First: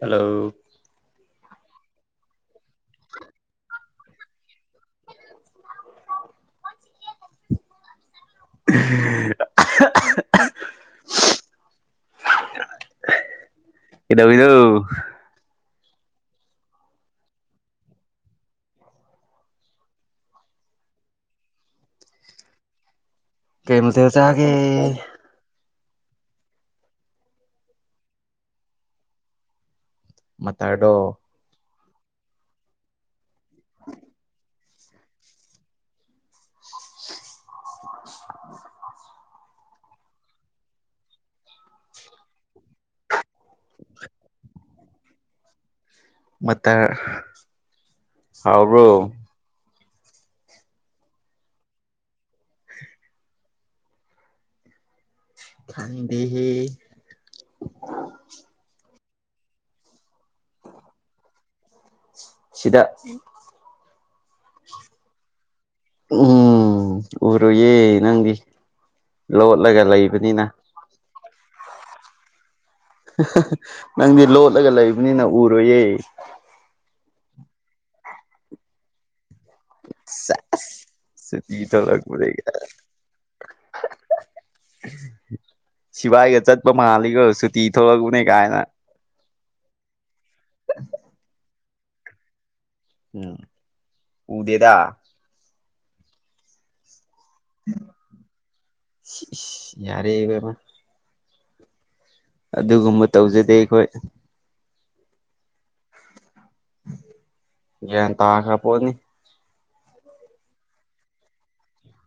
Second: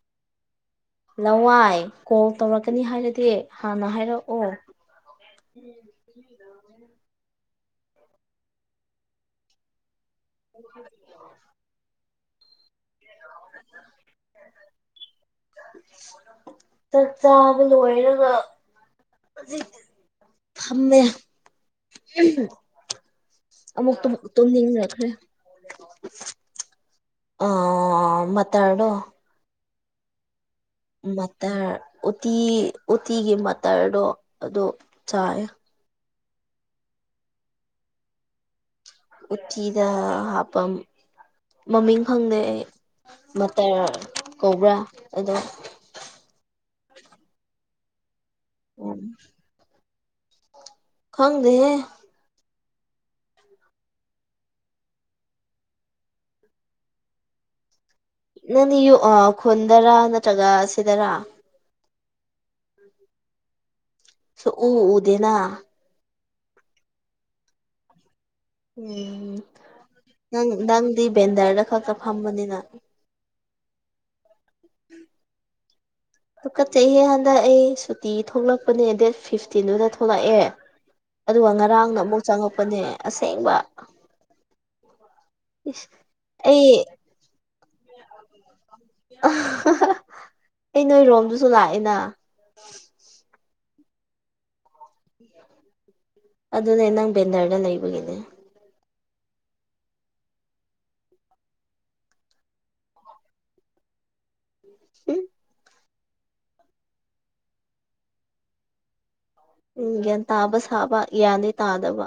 hello ꯂꯋꯥꯏ call ꯇꯧꯔꯛꯀꯅꯤ ꯍꯥꯏꯔꯗꯤ ꯍꯥꯟꯅ ꯍꯥꯏꯔꯛꯑꯣ [unintelligible] [inaudible] [unintelligible] ꯀꯩꯗꯧꯔꯤꯅꫭ ꯆꯥꯛ ꯆꯥꯕ ꯂꫭꯏꯔꯒ ꯍꯧꯖꯤꯛꯇꯤ ꯐꯝꯃꯦ ꯀꯩ ꯑꯃꯨꯛ ꯃꯊꯦꯜ ꯇꯨꯝ ꯆꯥꯒꯦ ꯇꯨꯝꯅꯤꯡꯔꯛꯈ꯭ꯔꯦ ꯑ ꯃꯇꯥꯔꯗꫭ ꯃꯇꯥꯔꯗꯣ ꯇꯥꯔ ꯎꯇꯤ ꯎꯇꯤꯒꯤ ꯃꯇꯥꯔꯗꯣ ꯑꯗꯨ ꯆꯥꯏꯌꯦ ꯎꯇꯤꯗ ꯍꯥꯞꯄ ꯃꯃꯤꯡ ꯈꯪꯗꯦ ꯑꯩ ꯃꯇꯥꯔ ꯀꯧꯕ꯭ꯔꯥ ꯑꯗꯣ ꯃꯇꯥꯔ ꯍꯥꯎꯕ꯭ꯔꯣ ꯎꯝ ꯈꯪꯗꯦꯍꯦ ꯈꯪꯗꯦꯍꯦ ꯅꯪꯗꯤ ꯌꯨꯑꯥ ꯈꯨꯟꯗ꯭ꯔꯥ ꯅꯠꯇ꯭ꯔꯒ ꯁꯤꯗ꯭ꯔꯥ ꯁꯤꯗ ꯁꯨꯡ ꯎ ꯎꯗꯦꯅ ꯎꯝ ꯎꯔꯣꯏꯌꯦ ꯅꯪꯗꯤ ꯎꯝ ꯂꯣꯠꯂꯒ ꯂꯩꯕꯅꯤꯅ ꯅꯪ ꯅꯪꯗꯤ ꯕꯦꯟꯗꯔꯗ ꯈꯛꯇ ꯐꯝꯕꯅꯤꯅ ꯅꯪꯗꯤ ꯂꯣꯠꯂꯒ ꯂꯩꯕꯅꯤꯅ ꯎꯔꯣꯏꯌꯦ ꯇꯨꯒꯨꯠꯆꯩꯍꯦ ꯍꯟꯗꯛ ꯑꯩ ꯁꯨꯇꯤ ꯊꯣꯛꯂꯛꯄꯅꯦ ꯗꯦꯠ ꯐꯤꯐꯇꯤꯟꯗꯨꯗ ꯊꯣꯛꯂꯛꯑꯦ ꯁꯦꯁ ꯑꯗꯨꯒ ꯁꯨꯇꯤ ꯉꯔꯥꯡꯅ ꯑꯃꯨꯛ ꯊꯣꯛꯂꯛꯄꯗꯒꯤ ꯆꯪꯉꯛꯄꯅꯦ ꯑꯁꯦꯡꯕ ꯏꯁ ꯁꯤꯚꯥꯏꯒ ꯑꯩ ꯆꯠꯄ ꯃꯥꯜꯂꯤꯀꫭ ꯁꯨꯇꯤ ꯊꯣꯛꯂꯛꯎꯅꯦ ꯀꯥꯏꯅ ꯑꯩ ꯅꯣꯏꯔꯣꯝꯗꯁꯨ ꯂꯥꯛꯑꯦꯅ ꯎꯝ ꯎꯗꯦꯗ ꯑꯗꯨꯅꯦ ꯅꯪ ꯕꯦꯟꯗꯔꯗ ꯂꯩꯕꯒꯤꯅꯦ ꯏꯁ ꯏꯁ ꯌꯥꯔꯦ ꯏꯕꯦꯝꯃ ꯑꯗꯨꯒꯨꯝꯕ ꯇꯧꯖꯗꯦ ꯑꯩꯈꯣꯏ ꯏꯤ ꯌꯥ ꯇꯥ ꯈ꯭ꯔꯄꯣꯠꯅꯤ ꯎꯝ ꯒ꯭ꯌꯥꯟ ꯇꯥꯕ ꯁꯥꯕ ꯒ꯭ꯌꯥꯟꯗꯤ ꯇꯥꯗꯕ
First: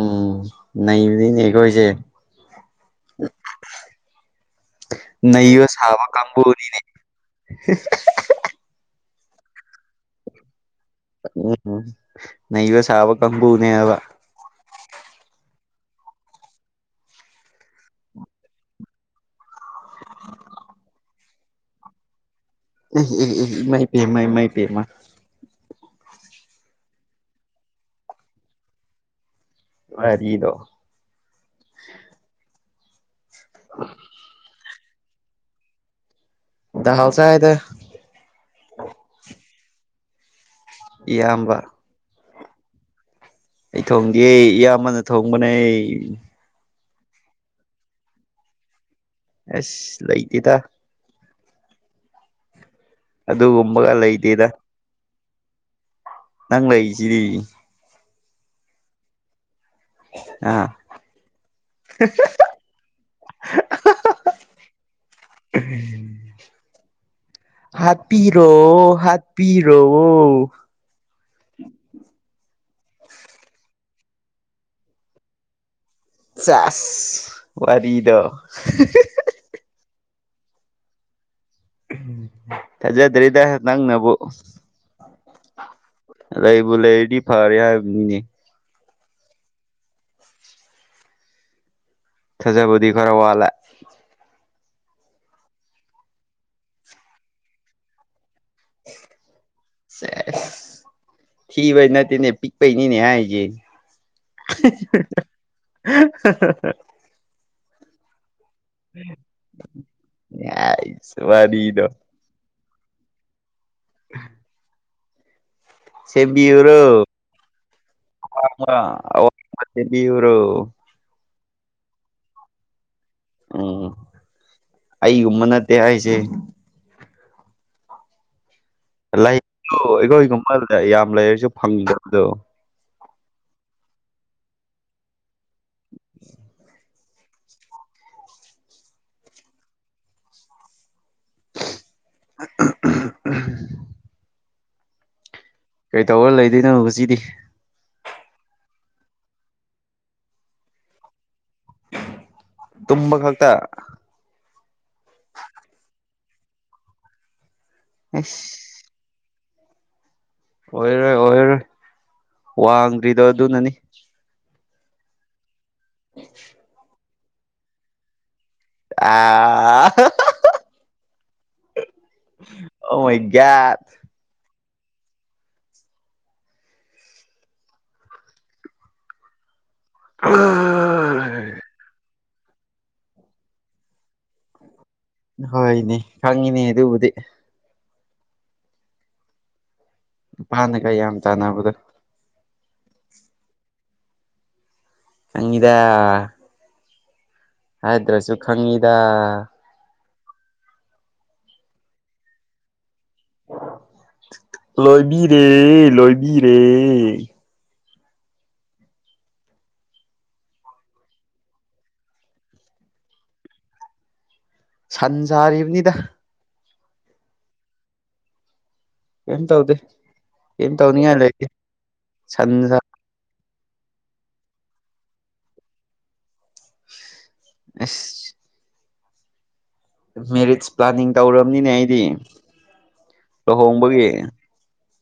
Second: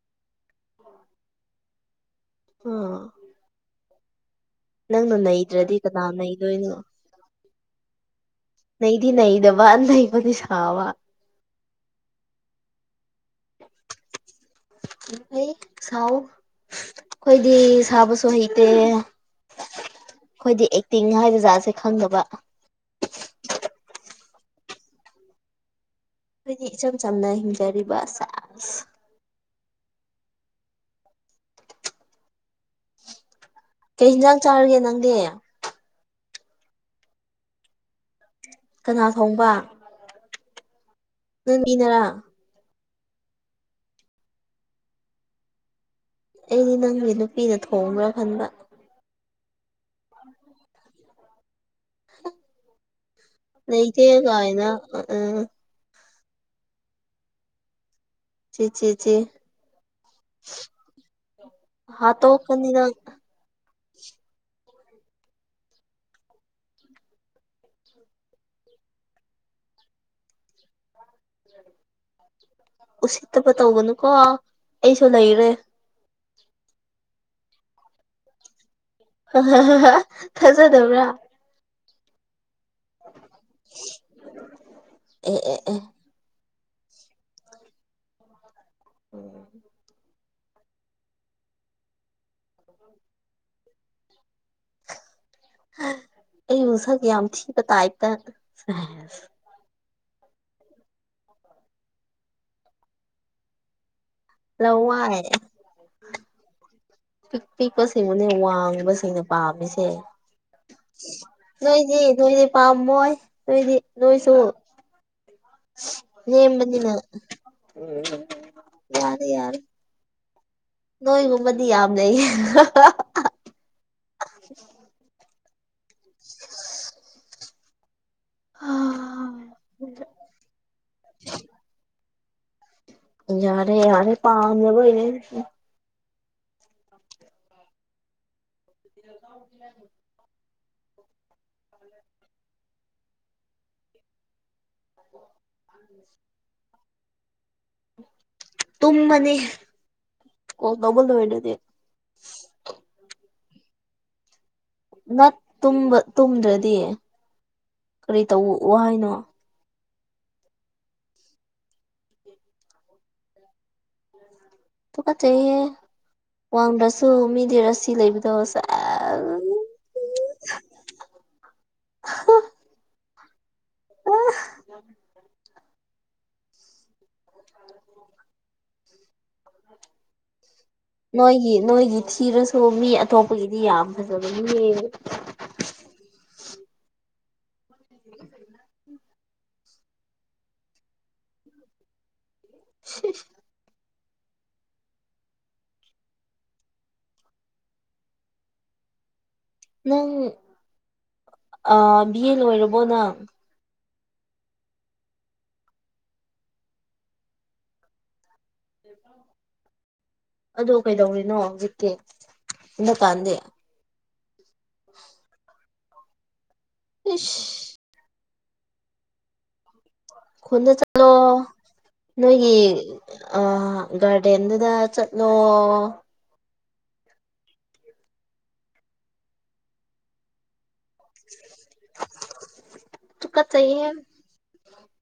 ꯎꯝ ꯅꯕꯅꯤꯅꯦ ꯑꯩꯈꯣꯏꯁꯦ ꯑꯥ ꯅꯪꯅ ꯅꯩꯕ ꯅꯩꯗ꯭ꯔꯗꯤ ꯀꯅꯥ ꯁꯥꯕ ꯅꯩꯗꯣꯏꯅꯣ ꯀꯥꯡꯕꯨꯅꯤꯅꯦ ꯅꯩꯗꯤ ꯅꯩꯗꯕ ꯅꯩꯕꯗꯤ ꯁꯥꯕ ꯎꯝ ꯅꯩꯕ ꯁꯕ ꯀꯡꯕꯨꯅꯦꯕ ꯐꯩ ꯁꯎ ꯑꯩꯈꯣꯏꯗꯤ ꯁꯕꯁꯨ ꯍꯩꯇ ꯑꯩꯈꯣꯏꯗꯤ ꯑꯦꯛꯇꯤꯡ ꯍꯥꯏꯕ ꯖꯥꯠꯁꯦ ꯈꯪꯗꯕ ꯏꯃꯥꯏ ꯄꯦꯝꯃꯥ ꯏꯃꯥꯏ ꯄꯦꯝꯃꯥ ꯑꯩꯈꯣꯏꯒꯤ ꯏꯆꯝ ꯆꯝꯅ ꯍꯤꯡꯖꯔꯤꯕ ꯋꯔꯤꯗꯣ ꯀꯩ ꯌꯦꯟꯖꯥꯡ ꯆꯥꯔꯒꯦ ꯅꯪꯗꯤ ꯥ ꯆꯍꯥꯏ ꯆꯥꯏꯗꯥ ꯀꯅꯥ ꯊꯣꯡꯕ ꯏꯌꯥꯝꯕ ꯀꯤꯅꯥꯔꯥ ꯑꯩ ꯊꯣꯡꯗꯦ ꯏꯌꯥꯝꯕꯅ ꯊꯣꯡꯕꯅꯦ ꯑꯩ ꯑꯩꯗꯤ ꯅꯪꯒꯤ ꯅꯨꯄꯤꯅ ꯊꯣꯡꯕ꯭ꯔꯥ ꯈꯟꯕ ꯑꯁ ꯂꯩꯇꯦꯗ ꯑꯗꯨꯒꯨꯝꯕꯒ ꯂꯩꯇꯦ ꯂꯩꯇꯦꯗ ꯀꯥꯏꯅ ꯑꯝꯝ ꯅꯪ ꯂꯩꯔꯤꯁꯤꯗꯤ ꯆꯦ ꯆꯦ ꯆꯦ ꯑꯥ ꯍꯥꯠꯇꯣꯛꯀꯅꯤ ꯅꯪ [unintelligible] ꯍꯥꯞꯄꯤꯔꯣ ꯍꯥꯞꯄꯤꯔꯣ ꯎꯁꯤꯠꯇꯕ ꯇꯧꯕꯅꯨꯀꯣ ꯑꯩꯁꯨ ꯂꯩꯔꯦ ꯆꯥꯁ ꯋꯥꯔꯤꯗꯣ ꯊꯖꯗꯕ꯭ꯔ ꯇꯖꯗ꯭ꯔꯤꯗ ꯅꯪ ꯅꯕꯨ ꯑꯦ ꯑꯦ ꯑꯦ ꯂꯩꯕꯨ ꯂꯩꯔꯗꯤ ꯐꯔꯦ ꯍꯥꯏꯕꯅꯤꯅꯦ ꯎꯝ ꯊꯖꯕꯗꯤ ꯈꯔ ꯋꯥꯠꯂꯦ ꯑꯩꯕꯨ ꯁꯛ ꯌꯥꯝ ꯊꯤꯕ ꯇꯥꯏꯇ ꯁ ꯊꯤꯕꯩ ꯅꯠꯇꯧꯅꯦ ꯄꯤꯛꯄꯩꯅꯤꯅꯦ ꯍꯥꯏꯖꯦ ꯂꯋꯥꯏ [unintelligible] ꯄꯤꯛ ꯄꯤꯛꯄꯁꯤ ꯃꯟꯅ ꯋꯥꯉ ꯋꯥꯡꯕꯁꯤꯡꯅ ꯄꯥꯝꯃꯤꯁꯦ ꯋꯥꯔꯤꯗꯣ ꯅꯣꯏꯗꯤ ꯅꯣꯏꯗꯤ ꯄꯥꯝꯃꯣꯏ ꯅꯣꯏꯗꯤ ꯅꯣꯏꯁꯨ ꯁꯦꯝꯕꯤꯌꯨꯔꯣ ꯂꯦꯝꯕꯅꯤꯅ ꯎꯝ ꯑꯋꯥꯡꯕ ꯌꯥꯔꯦ ꯌꯥꯔꯦ ꯑꯋꯥꯡꯕ ꯁꯦꯝꯕꯤꯌꯨꯔꯣ ꯅꯣꯏꯒꯨꯝꯕꯗꯤ ꯌꯥꯝ ꯂꯩꯌꯦ ꯎꯝ ꯎ ꯑꯩ ꯑꯩꯒꯨꯝꯕ ꯅꯠꯇꯦ ꯍꯥꯏꯁꯦ ꯂꯩꯗꯨ ꯑꯩꯈꯣꯏꯒꯨꯝꯕꯗ ꯌꯥꯝ ꯂꯩꯔꯁꯨ ꯐꯪꯗꯕꯗꯣ ꯌꯥꯔꯦ ꯌꯥꯔꯦ ꯄꯥꯗꯕꯩꯅꯦ ꯑꯩꯅ [inaudible] [unintelligible] [inaudible] ꯑ [inaudible] [inaudible] ꯀꯩꯇꯧꯔ ꯂꯩꯗꯣꯏꯅꯣ ꯉꯖꯤꯗꯤ ꯇꯨꯝꯃꯅꯤ ꯀꯣꯜ ꯇꯧꯕ ꯂꯣꯏꯔꯗꯤ ꯇꯨꯝꯕ ꯈꯛꯇ ꯅꯠ ꯇꯨꯝꯕ ꯇꯨꯝꯗ꯭ꯔꯗꯤ ꯀꯔꯤ ꯇꯧꯑꯣ ꯑꯁ ꯍꯥꯏꯅꯣ ꯑꯣꯏꯔꯔꯣꯏ ꯑꯣꯏꯔꯔꯣꯏ ꯋꯥꯡꯗ꯭ꯔꯤꯗꯣ ꯑꯗꯨꯅꯅꯤ ꯇꯨꯀꯆꯩꯍꯦ ꯋꯥꯡꯗ꯭ꯔꯁꯨ ꯃꯤꯗꯤ ꯔꯥꯁꯤ ꯂꯩꯕꯗꯣ ꯁꯦ ꯑꯥ ꯑꯍꯥ ꯑꯣ ꯃꯥꯏ ꯒꯥꯠ ꯑꯥꯍ [unintelligible] ꯑꯥꯍ ꯅꯣꯏꯒꯤ ꯅꯣꯏꯒꯤ ꯊꯤꯔꯁꯨ ꯃꯤ ꯑꯇꯣꯞꯄꯒꯤꯗꯤ ꯌꯥꯝ ꯐꯖꯕꯅꯤꯅꯦ ꯍꯣꯏꯅꯦ ꯈꯪꯉꯤꯅꯦ ꯑꯗꯨꯕꯨꯗꯤ [unintelligible] ꯅꯨꯄꯥꯅꯒ ꯌꯥꯝ ꯇꯥꯟꯅꯕꯗꯣ ꯁꯤꯍ ꯈꯪꯉꯤꯗ ꯍꯥꯏꯗ꯭ꯔꯁꯨ ꯈꯪꯉꯤꯗ ꯅꯪ ꯑꯥ ꯕꯤ ꯑꯦ ꯂꯣꯏꯔꯕꯣ ꯅꯪ ꯂꯣꯏꯕꯤꯔꯦ ꯂꯣꯏꯕꯤꯔꯦ ꯑꯗꯣ ꯀꯩꯗꯧꯔꯤꯅꯣ ꯍꯧꯖꯤꯛꯇꯤ ꯍꯟꯗꯛꯀꯥꯟꯗꯤ ꯁꯟ ꯁꯥꯔꯤꯕꯅꯤꯗ ꯇꯤꯁ ꯀꯩꯝ ꯇꯧꯗꯦ ꯀꯩꯝ ꯈꯨꯟꯗ ꯆꯠꯂꯣ ꯇꯧꯅꯤꯡꯉꯥꯏ ꯂꯩꯇꯦ ꯅꯣꯏꯒꯤ ꯁꯟꯁꯥ ꯑ ꯒꯥꯔꯗꯦꯟꯗꯨꯗꯥ ꯆꯠꯂꯣ ꯑꯁ ꯃꯦꯔꯤꯠꯁ ꯄ꯭ꯂꯥꯟꯅꯤꯡ ꯇꯧꯔꯕꯅꯤꯅꯦ ꯑꯩꯗꯤ ꯂꯨꯍꯣꯡꯕꯒꯤ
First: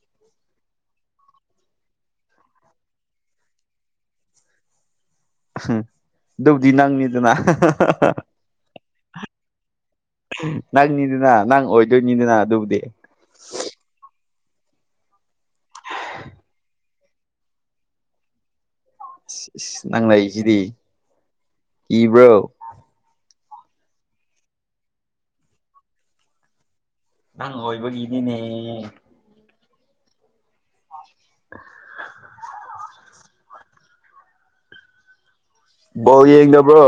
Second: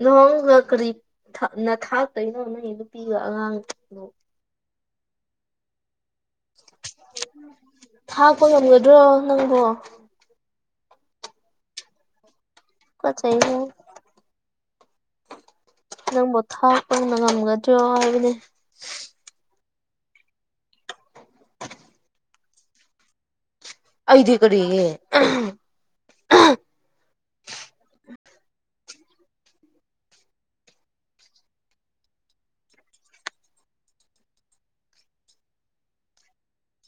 ꯂꯣꯍꯣꯡꯉꯥꯒ ꯀꯔꯤ ꯊꯥꯛꯅ ꯊꯥꯛꯇꯣꯏꯅꯣ ꯅꯪꯒꯤ ꯅꯨꯄꯤꯒ ꯑꯉꯥꯡꯗꯣ ꯑꯍ ꯑꯗꯨꯕꯨꯗꯤ ꯅꯪꯅꯤꯗꯅꯥ ꯍꯥ ꯍꯥ ꯍꯥ ꯊꯥꯛꯄ ꯉꯝꯒꯗ꯭ꯔꯣ ꯍꯥ ꯅꯪꯕꯣ ꯅꯪꯅꯤꯗꯨꯅ ꯅꯪ ꯑꯣꯏꯗꯣꯏꯅꯤꯗꯅ ꯑꯗꯨꯕꯨꯗꯤ ꯀꯠꯆꯩꯍꯦ ꯅꯪꯕꯨ ꯊꯥꯞꯄꯅ ꯉꯝꯒꯗ꯭ꯔꯣ ꯍꯥꯏꯕꯅꯦ ꯏꯁ ꯅꯪ ꯂꯩꯁꯤꯗꯤ ꯀꯤꯕ꯭ꯔꯣ ꯑꯩꯗꯤ ꯀꯔꯤꯒꯤ ꯑꯍ ꯑꯍ ꯅꯪ ꯑꯣꯏꯕꯒꯤꯅꯤꯅꯦ [inaudible] ꯕꯣꯜ ꯌꯦꯡꯗꯕ꯭ꯔꯣ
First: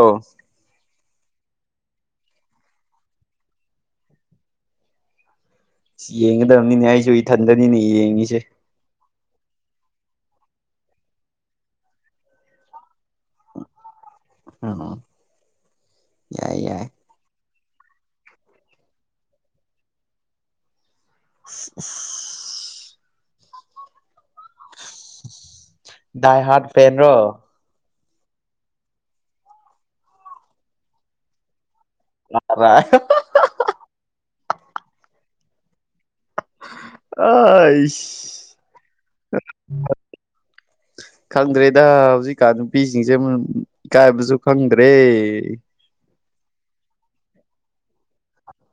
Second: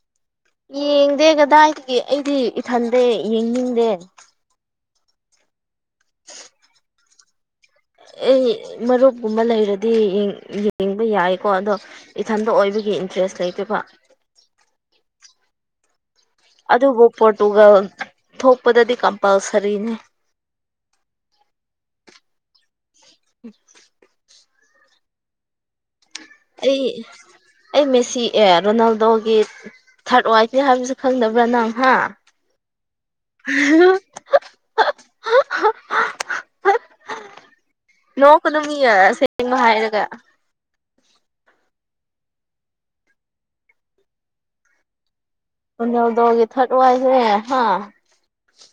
ꯌꯦꯡꯗꯦ ꯀꯗꯥꯏꯗꯗꯤ ꯑꯩꯗꯤ ꯏꯊꯟꯗꯦ ꯌꯦꯡꯅꯤꯡꯗꯦ ꯌꯦꯡꯒꯗꯕꯅꯤꯅꯦ ꯑꯩꯁꯨ ꯏꯊꯟꯗꯅꯤꯅꯦ ꯌꯦꯡꯉꯤꯁꯦ ꯑꯩ ꯃꯔꯨꯞꯀꯨꯝꯕ ꯂꯩꯔꯗꯤ ꯌꯦꯡꯕ ꯌꯥꯏꯀꯣ ꯑꯗꯣ ꯏꯊꯟꯇ ꯑꯣꯏꯕꯒꯤ ꯏꯟꯇꯔꯦꯁ ꯂꯩꯇꯦꯕ [unintelligible] ꯌꯥꯏ ꯌꯥꯏ ꯑꯗꯨꯕꯨ ꯄꯣꯔꯇꯨꯒꯜ ꯊꯣꯛꯄꯗꯗꯤ ꯀꯝꯄꯜꯁꯔꯤꯅꯤ [inaudible] [unintelligible] ꯗꯥꯏ ꯍꯥꯠ ꯑꯩ ꯐꯦꯜꯂꯣ ꯑꯩ ꯃꯦꯁꯤ ꯑꯦ ꯔꯣꯅꯥꯜꯗꯣꯒꯤ ꯊꯥꯔꯠ ꯋꯥꯏꯐꯅꯦ ꯍꯥꯏꯕꯁꯨ ꯈꯪꯗꯕ꯭ꯔꯥ ꯅꯪ ꯍꯥ [unintelligible] [unintelligible] [inaudible] [inaudible] ꯅꯣꯛꯀꯅꯣ ꯃꯤ ꯁꯦꯡꯕ ꯍꯥꯏꯔꯒ [inaudible] ꯈꯪꯗ꯭ꯔꯦꯗ ꯍꯧꯖꯤꯛꯀꯥꯟ ꯅꯨꯄꯤꯁꯤꯡꯁꯦ ꯏꯀꯥꯏꯕꯁꯨ ꯈꯪꯗ꯭ꯔꯦ ꯔꯣꯅꯥꯂꯗꯣ ꯒꯤ ꯊꯔꯗ ꯋꯥꯏꯐ ꯅꯦ ꯍꯥ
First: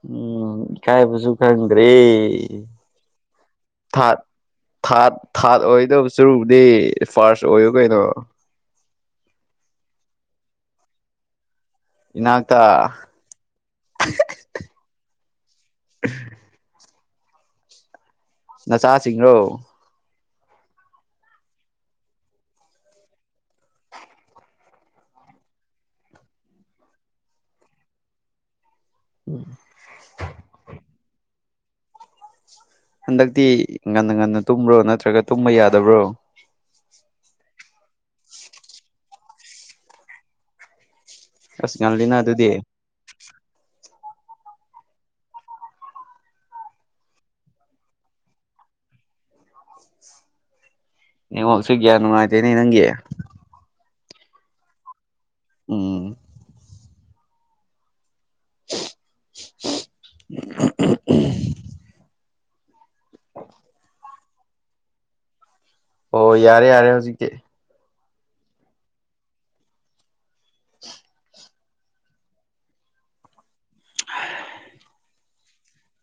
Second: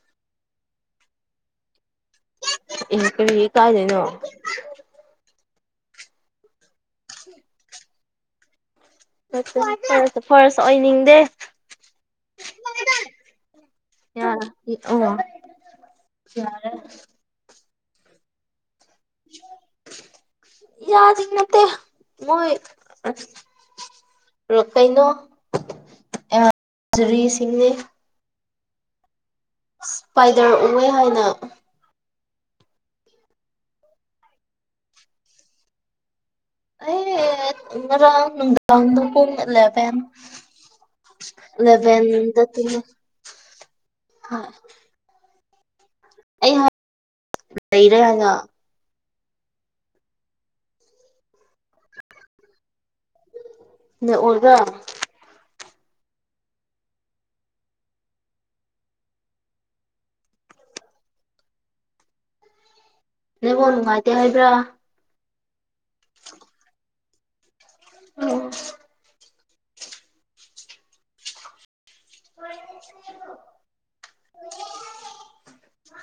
ꯎꯝ ꯏ ꯀꯥꯏꯕꯁꯨ ꯈꯪꯗ꯭ꯔꯦ ꯑꯦ ꯀꯔꯤ ꯏꯀꯥꯏꯗꯣꯏꯅꯣ ꯊꯔꯗ ꯊꯥꯔꯠ ꯊꯥꯔꯠ ꯑꯣꯏꯗꯕ ꯁꯔꯨꯛꯕꯨꯗꯤ ꯐꯥꯔꯁ ꯑꯣꯏꯌꯣ ꯀꯩꯅꯣ [unintelligible] ꯐꯥꯔꯁ ꯑꯣꯏꯅꯤꯡꯗꯦ ꯏꯅꯥꯛꯇ [unintelligible] ꯅꯆꯥꯁꯤꯡꯔꯣ ꯌꯥꯁꯤꯡ ꯅꯠꯇꯦ ꯃꯣꯏ ꯀꯩꯅꯣ ꯑꯖꯨꯔꯤꯁꯤꯡꯅꯦ [inaudible] ꯏꯁꯄꯥꯏꯗꯔ ꯎꯑꯦ ꯍꯥꯏꯅ ꯍꯟꯗꯛꯇꯤ ꯉꯟꯅ ꯉꯟꯅ ꯇꯨꯝꯕ꯭ꯔꯣ ꯅꯠꯇ꯭ꯔꯒ ꯇꯨꯝꯕ ꯌꯥꯗꯕ꯭ꯔꯣ ꯉꯥꯔꯥꯡ ꯅꯨꯡꯗꯥꯡꯗꯣ ꯄꯨꯡ ꯑꯦꯂꯕꯦꯟ ꯑꯁ ꯉꯜꯂꯤꯅ ꯑꯦꯂꯕꯦꯟꯗ ꯑꯗꯨꯗꯤ ꯇꯨꯝꯃꯦ ꯑꯩ [unintelligible] ꯂꯩꯔꯦ ꯍꯥꯏꯅ ꯅꯦꯠꯋꯥꯛꯁꯦ ꯀꯌꯥ ꯅꯨꯪꯉꯥꯏꯇꯦꯅꯦ ꯅꯪꯒꯤ [unintelligible] ꯑꯣꯏꯕꯔꯥ ꯎꯝ [unintelligible] ꯅꯦꯠꯋꯥꯛ ꯅꯨꯉꯥꯏ ꯇꯦ ꯍꯥꯏꯕ꯭ꯔꯥ ꯑꯣ ꯌꯥꯔꯦ ꯌꯥꯔꯦ ꯍꯧꯖꯤꯛꯀꯤ [unintelligible] [unintelligible]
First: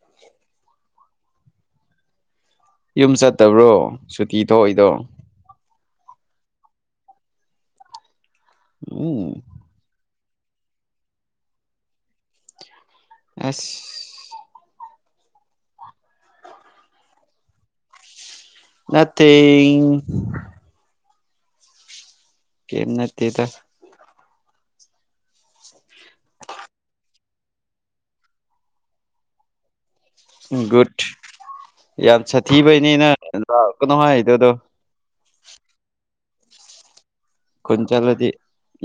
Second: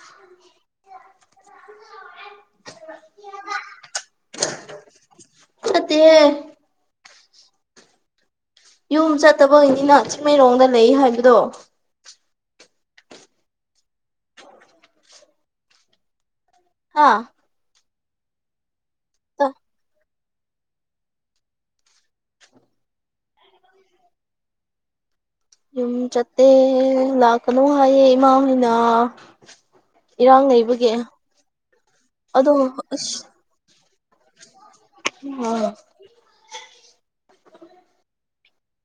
[inaudible] ꯌꯨꯝ ꯆꯠꯇꯕ꯭ꯔꯣ ꯁꯨꯇꯤ ꯊꯣꯛꯏꯗꯣ ꯆꯠꯇꯤꯌꯦ ꯌꯨꯝ ꯎꯝ ꯆꯠꯇꯕ ꯑꯣꯏꯅꯤꯅ ꯆꯤꯡꯃꯩꯔꯣꯡꯗ ꯂꯩ ꯍꯥꯏꯕꯗꯣ [inaudible] ꯍꯥ ꯅꯠꯇꯦꯡ ꯀꯩꯝ ꯅꯠꯇꯦꯗ ꯌꯨꯝ ꯆꯠꯇꯦ ꯂꯥꯛꯀꯅꯨ ꯍꯥꯏꯌꯦ ꯏꯃꯥ ꯍꯣꯏꯅ ꯏꯔꯥꯡ ꯂꯩꯕꯒꯤ ꯒꯨꯗ ꯌꯥꯝ ꯑꯗꯣ ꯁꯥꯊꯤꯕꯩꯅꯤꯅ ꯂꯥꯛꯀꯅꯣ ꯍꯥꯏꯗꯨꯗꯣ ꯍ ꯈꯨꯜ ꯆꯡꯂꯗꯤ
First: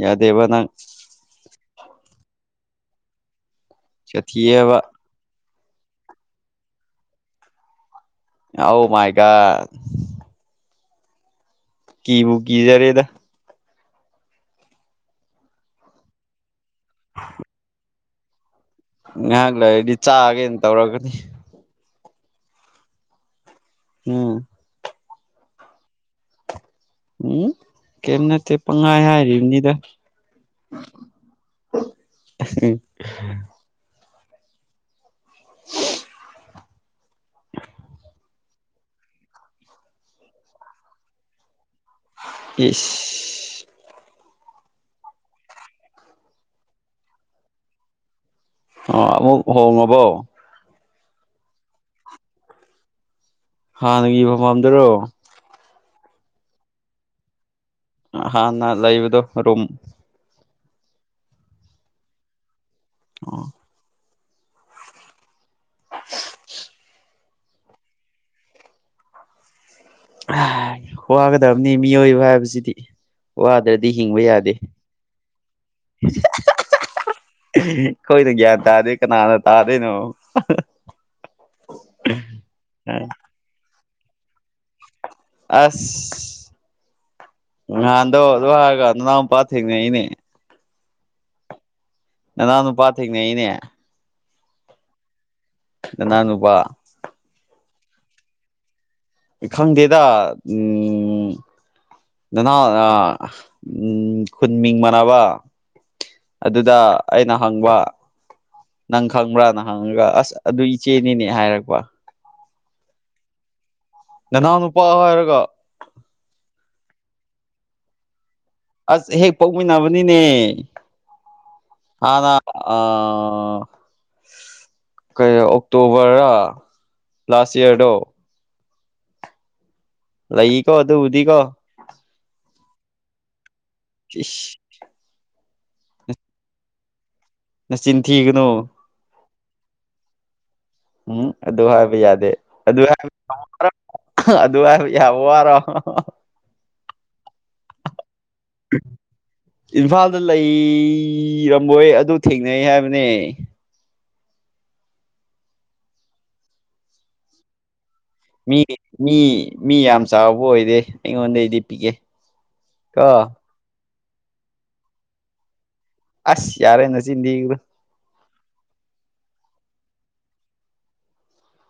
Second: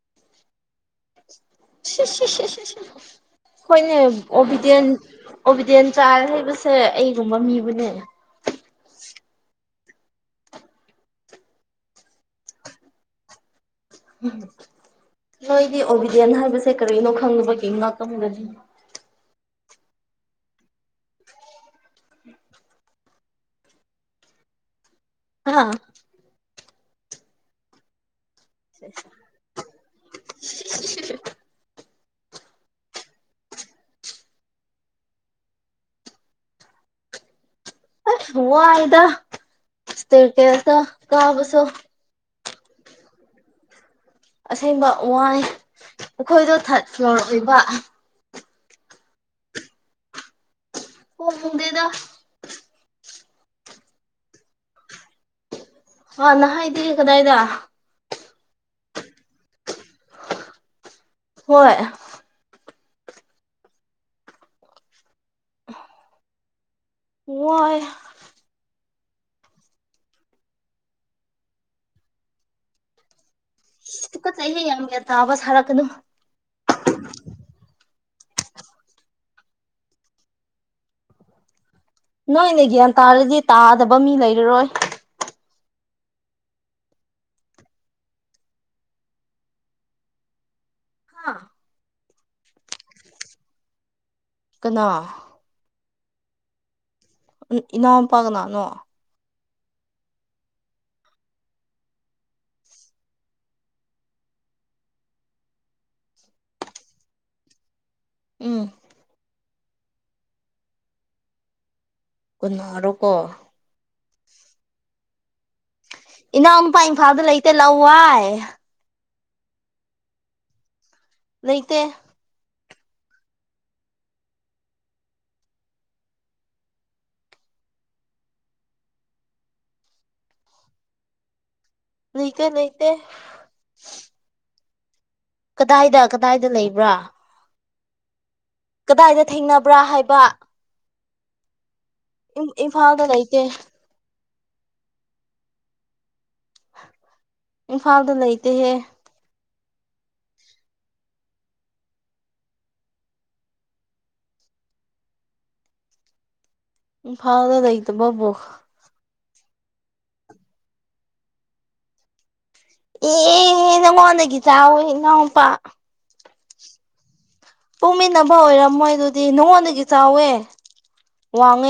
ꯌꯥꯗꯦꯕ ꯅꯪ ꯍꯣꯏꯅꯦ ꯁꯥꯊꯤꯑꯕ ꯑꯣꯕꯤꯗꯦꯟ ꯑꯣꯕꯤꯗꯦꯟ ꯆꯔ ꯍꯥꯏꯕꯁꯦ ꯑꯩꯒꯨꯝꯕ ꯃꯤꯕꯨꯅꯦ ꯑꯧ ꯃꯥꯏꯒ ꯀꯤꯕꯨ ꯀꯤꯖꯔꯦꯗ ꯎꯝ ꯅꯣꯏꯗꯤ ꯑꯣꯕꯤꯗꯦꯟ ꯍꯥꯏꯕꯁꯦ ꯀꯔꯤꯅꯣ ꯈꯪꯗꯕꯒꯤ ꯉꯅꯥꯛꯂꯃꯒꯅꯤ ꯉꯍꯥꯛ ꯂꯩꯗꯤ ꯆꯥꯛꯒꯦꯅ ꯇꯧꯔꯒꯗꯤ ꯎꯝ ꯍꯥ ꯎꯝ ꯀꯩꯝ ꯅꯠꯇꯦ ꯄꯪꯍꯥꯏ ꯍꯥꯏꯔꯤꯕꯅꯤꯗ [unintelligible] [unintelligible] ꯋꯥꯏꯗ ꯏꯁꯇꯦꯐꯦꯁ ꯇ ꯀꯥꯕꯁꯨ ꯏꯁ ꯑꯁꯦꯡꯕ ꯋꯥꯏ ꯑꯩꯈꯣꯏꯗꯣ ꯊꯥꯔꯠ ꯐ꯭ꯂꯣꯔ ꯑꯣꯏꯕ ꯑ ꯑꯃꯨꯛ ꯍꯣꯡꯉꯕꯣ ꯍꯣꯡꯗꯦꯗ ꯍꯥꯟꯅꯒꯤ ꯃꯄꯥꯝꯗꯔꯣ ꯍꯥꯟꯅ ꯍꯥꯏꯗꯦ ꯀꯗꯥꯏꯗ ꯍꯥꯟꯅ ꯂꯩꯕꯗꯣ ꯔꯨꯝ ꯍꯣꯏ ꯑꯣ [unintelligible] ꯋꯥꯏ ꯋꯥꯒꯗꯕꯅꯤ ꯃꯤꯑꯣꯏꯕ ꯍꯥꯏꯕꯁꯤꯗꯤ ꯋꯥꯗ꯭ꯔꯗꯤ ꯗꯤ ꯍꯤꯡꯕ ꯌꯥꯗꯦ ꯇꯨꯀꯠꯆꯩꯍꯦ ꯌꯥꯝ ꯒ꯭ꯌꯥꯟ ꯇꯥꯕ ꯁꯥꯔꯛꯀꯅꯨ ꯑꯩꯈꯣꯏꯅ ꯒ꯭ꯌꯥꯟ ꯇꯥꯗꯦ ꯀꯅꯥꯅ ꯇꯥꯗꯣꯏꯅꯣ ꯅꯣꯏꯅꯦ ꯒ꯭ꯌꯥꯟ ꯇꯥꯔꯗꯤ ꯇꯥꯗꯕ ꯃꯤ ꯂꯩꯔꯔꯣꯏ ꯑꯁ ꯉꯍꯥꯟꯗꯣ ꯑꯗꯨ ꯍꯥꯏꯔꯒ ꯅꯅꯥꯎꯄ ꯊꯦꯡꯅꯩꯏꯅꯦ ꯅꯅꯥꯎ ꯅꯨꯄꯥ ꯊꯦꯡꯅꯩꯅꯦ ꯀꯅꯥ ꯅꯅꯥꯎ ꯅꯨꯄꯥ ꯏ ꯏꯅꯥꯎꯟꯄꯥ ꯀꯅꯥꯅꯣ ꯈꯪꯗꯦꯗ ꯎꯝ ꯅꯅꯥꯥꯎ ꯑ ꯈꯨꯟ ꯃꯤꯡ ꯃꯥꯟꯅꯕ ꯑꯗꯨꯗ ꯑꯩꯅ ꯍꯪꯕ ꯎꯝ ꯅꯪ ꯈꯪꯕ꯭ꯔꯥꯅ ꯍꯪꯉꯒ ꯑꯁ ꯑꯗꯨ ꯏꯆꯦꯅꯤꯅꯦ ꯍꯥꯏꯔꯛꯄ ꯀꯨꯟꯅꯥꯔꯣꯀꯣ ꯅꯅꯥꯎ ꯅꯨꯄꯥ ꯍꯥꯏꯔꯒ ꯏꯅꯥꯎꯅꯨꯄꯥ ꯏꯝꯐꯥꯜꯗ ꯂꯩꯇꯦ ꯂꯋꯥꯏ ꯑꯁ ꯍꯦꯛ ꯄꯣꯛꯃꯤꯟꯅꯕꯅꯤꯅꯦ ꯂꯩꯇꯦ ꯑꯥꯗ ꯑ ꯀꯩꯔ ꯑꯣꯛꯇꯣꯕꯔ ꯂꯥꯁ ꯏꯌꯥꯔꯗꯣ ꯂꯩꯀꯣ ꯑꯗꯨꯕꯨꯗꯤꯀꯣ ꯂꯩꯇꯦ ꯂꯩꯇꯦ ꯏꯁ ꯀꯗꯥꯏꯗ ꯀꯗꯥꯏꯗ ꯂꯩꯕ꯭ꯔꯥ ꯅꯆꯤꯟ ꯊꯤꯒꯅꯣ ꯀꯗꯥꯏꯗ ꯊꯦꯡꯅꯕ꯭ꯔꯥ ꯍꯥꯏꯕ ꯎꯝ ꯑꯗꯨ ꯍꯥꯏꯕ ꯌꯥꯗꯦ ꯑꯗꯨ ꯏꯝꯐꯥꯜꯗ ꯂꯩꯇꯦ [inaudible] ꯑꯗꯨ ꯍꯥꯏꯕ ꯌꯥꯕ ꯋꯥꯔꯣ ꯏꯝꯐꯥꯜꯗ ꯂꯩꯇꯦꯍꯦ ꯏꯝꯐꯥꯜꯗ ꯂꯩꯔꯃꯣꯏ ꯑꯗꯨ ꯊꯦꯡꯅꯩ ꯍꯥꯏꯕꯅꯦ ꯏꯝꯐꯥꯜꯗ ꯂꯩꯇꯕꯕꯨ ꯃꯤ ꯃꯤ ꯃꯤ ꯌꯥꯝ ꯆꯥꯎꯕ ꯑꯣꯏꯗꯦ ꯑꯩꯉꯣꯟꯗꯩꯗꯤ ꯄꯤꯛꯑꯦ ꯀꯣ ꯑꯦ ꯅꯪꯉꯣꯟꯗꯒꯤ ꯆꯥꯎꯋꯦ ꯏꯅꯥꯎꯄꯥ ꯑꯁ ꯌꯥꯔꯦ ꯅꯆꯤꯟ ꯗꯤꯒꯅꯨ ꯄꯣꯛꯃꯤꯟꯅꯕ ꯑꯣꯏꯔꯝꯃꯣꯏ ꯑꯗꯨꯗꯤ ꯅꯉꯣꯟꯗꯒꯤ ꯆꯥꯎꯋꯦ ꯋꯥꯡꯉꯦ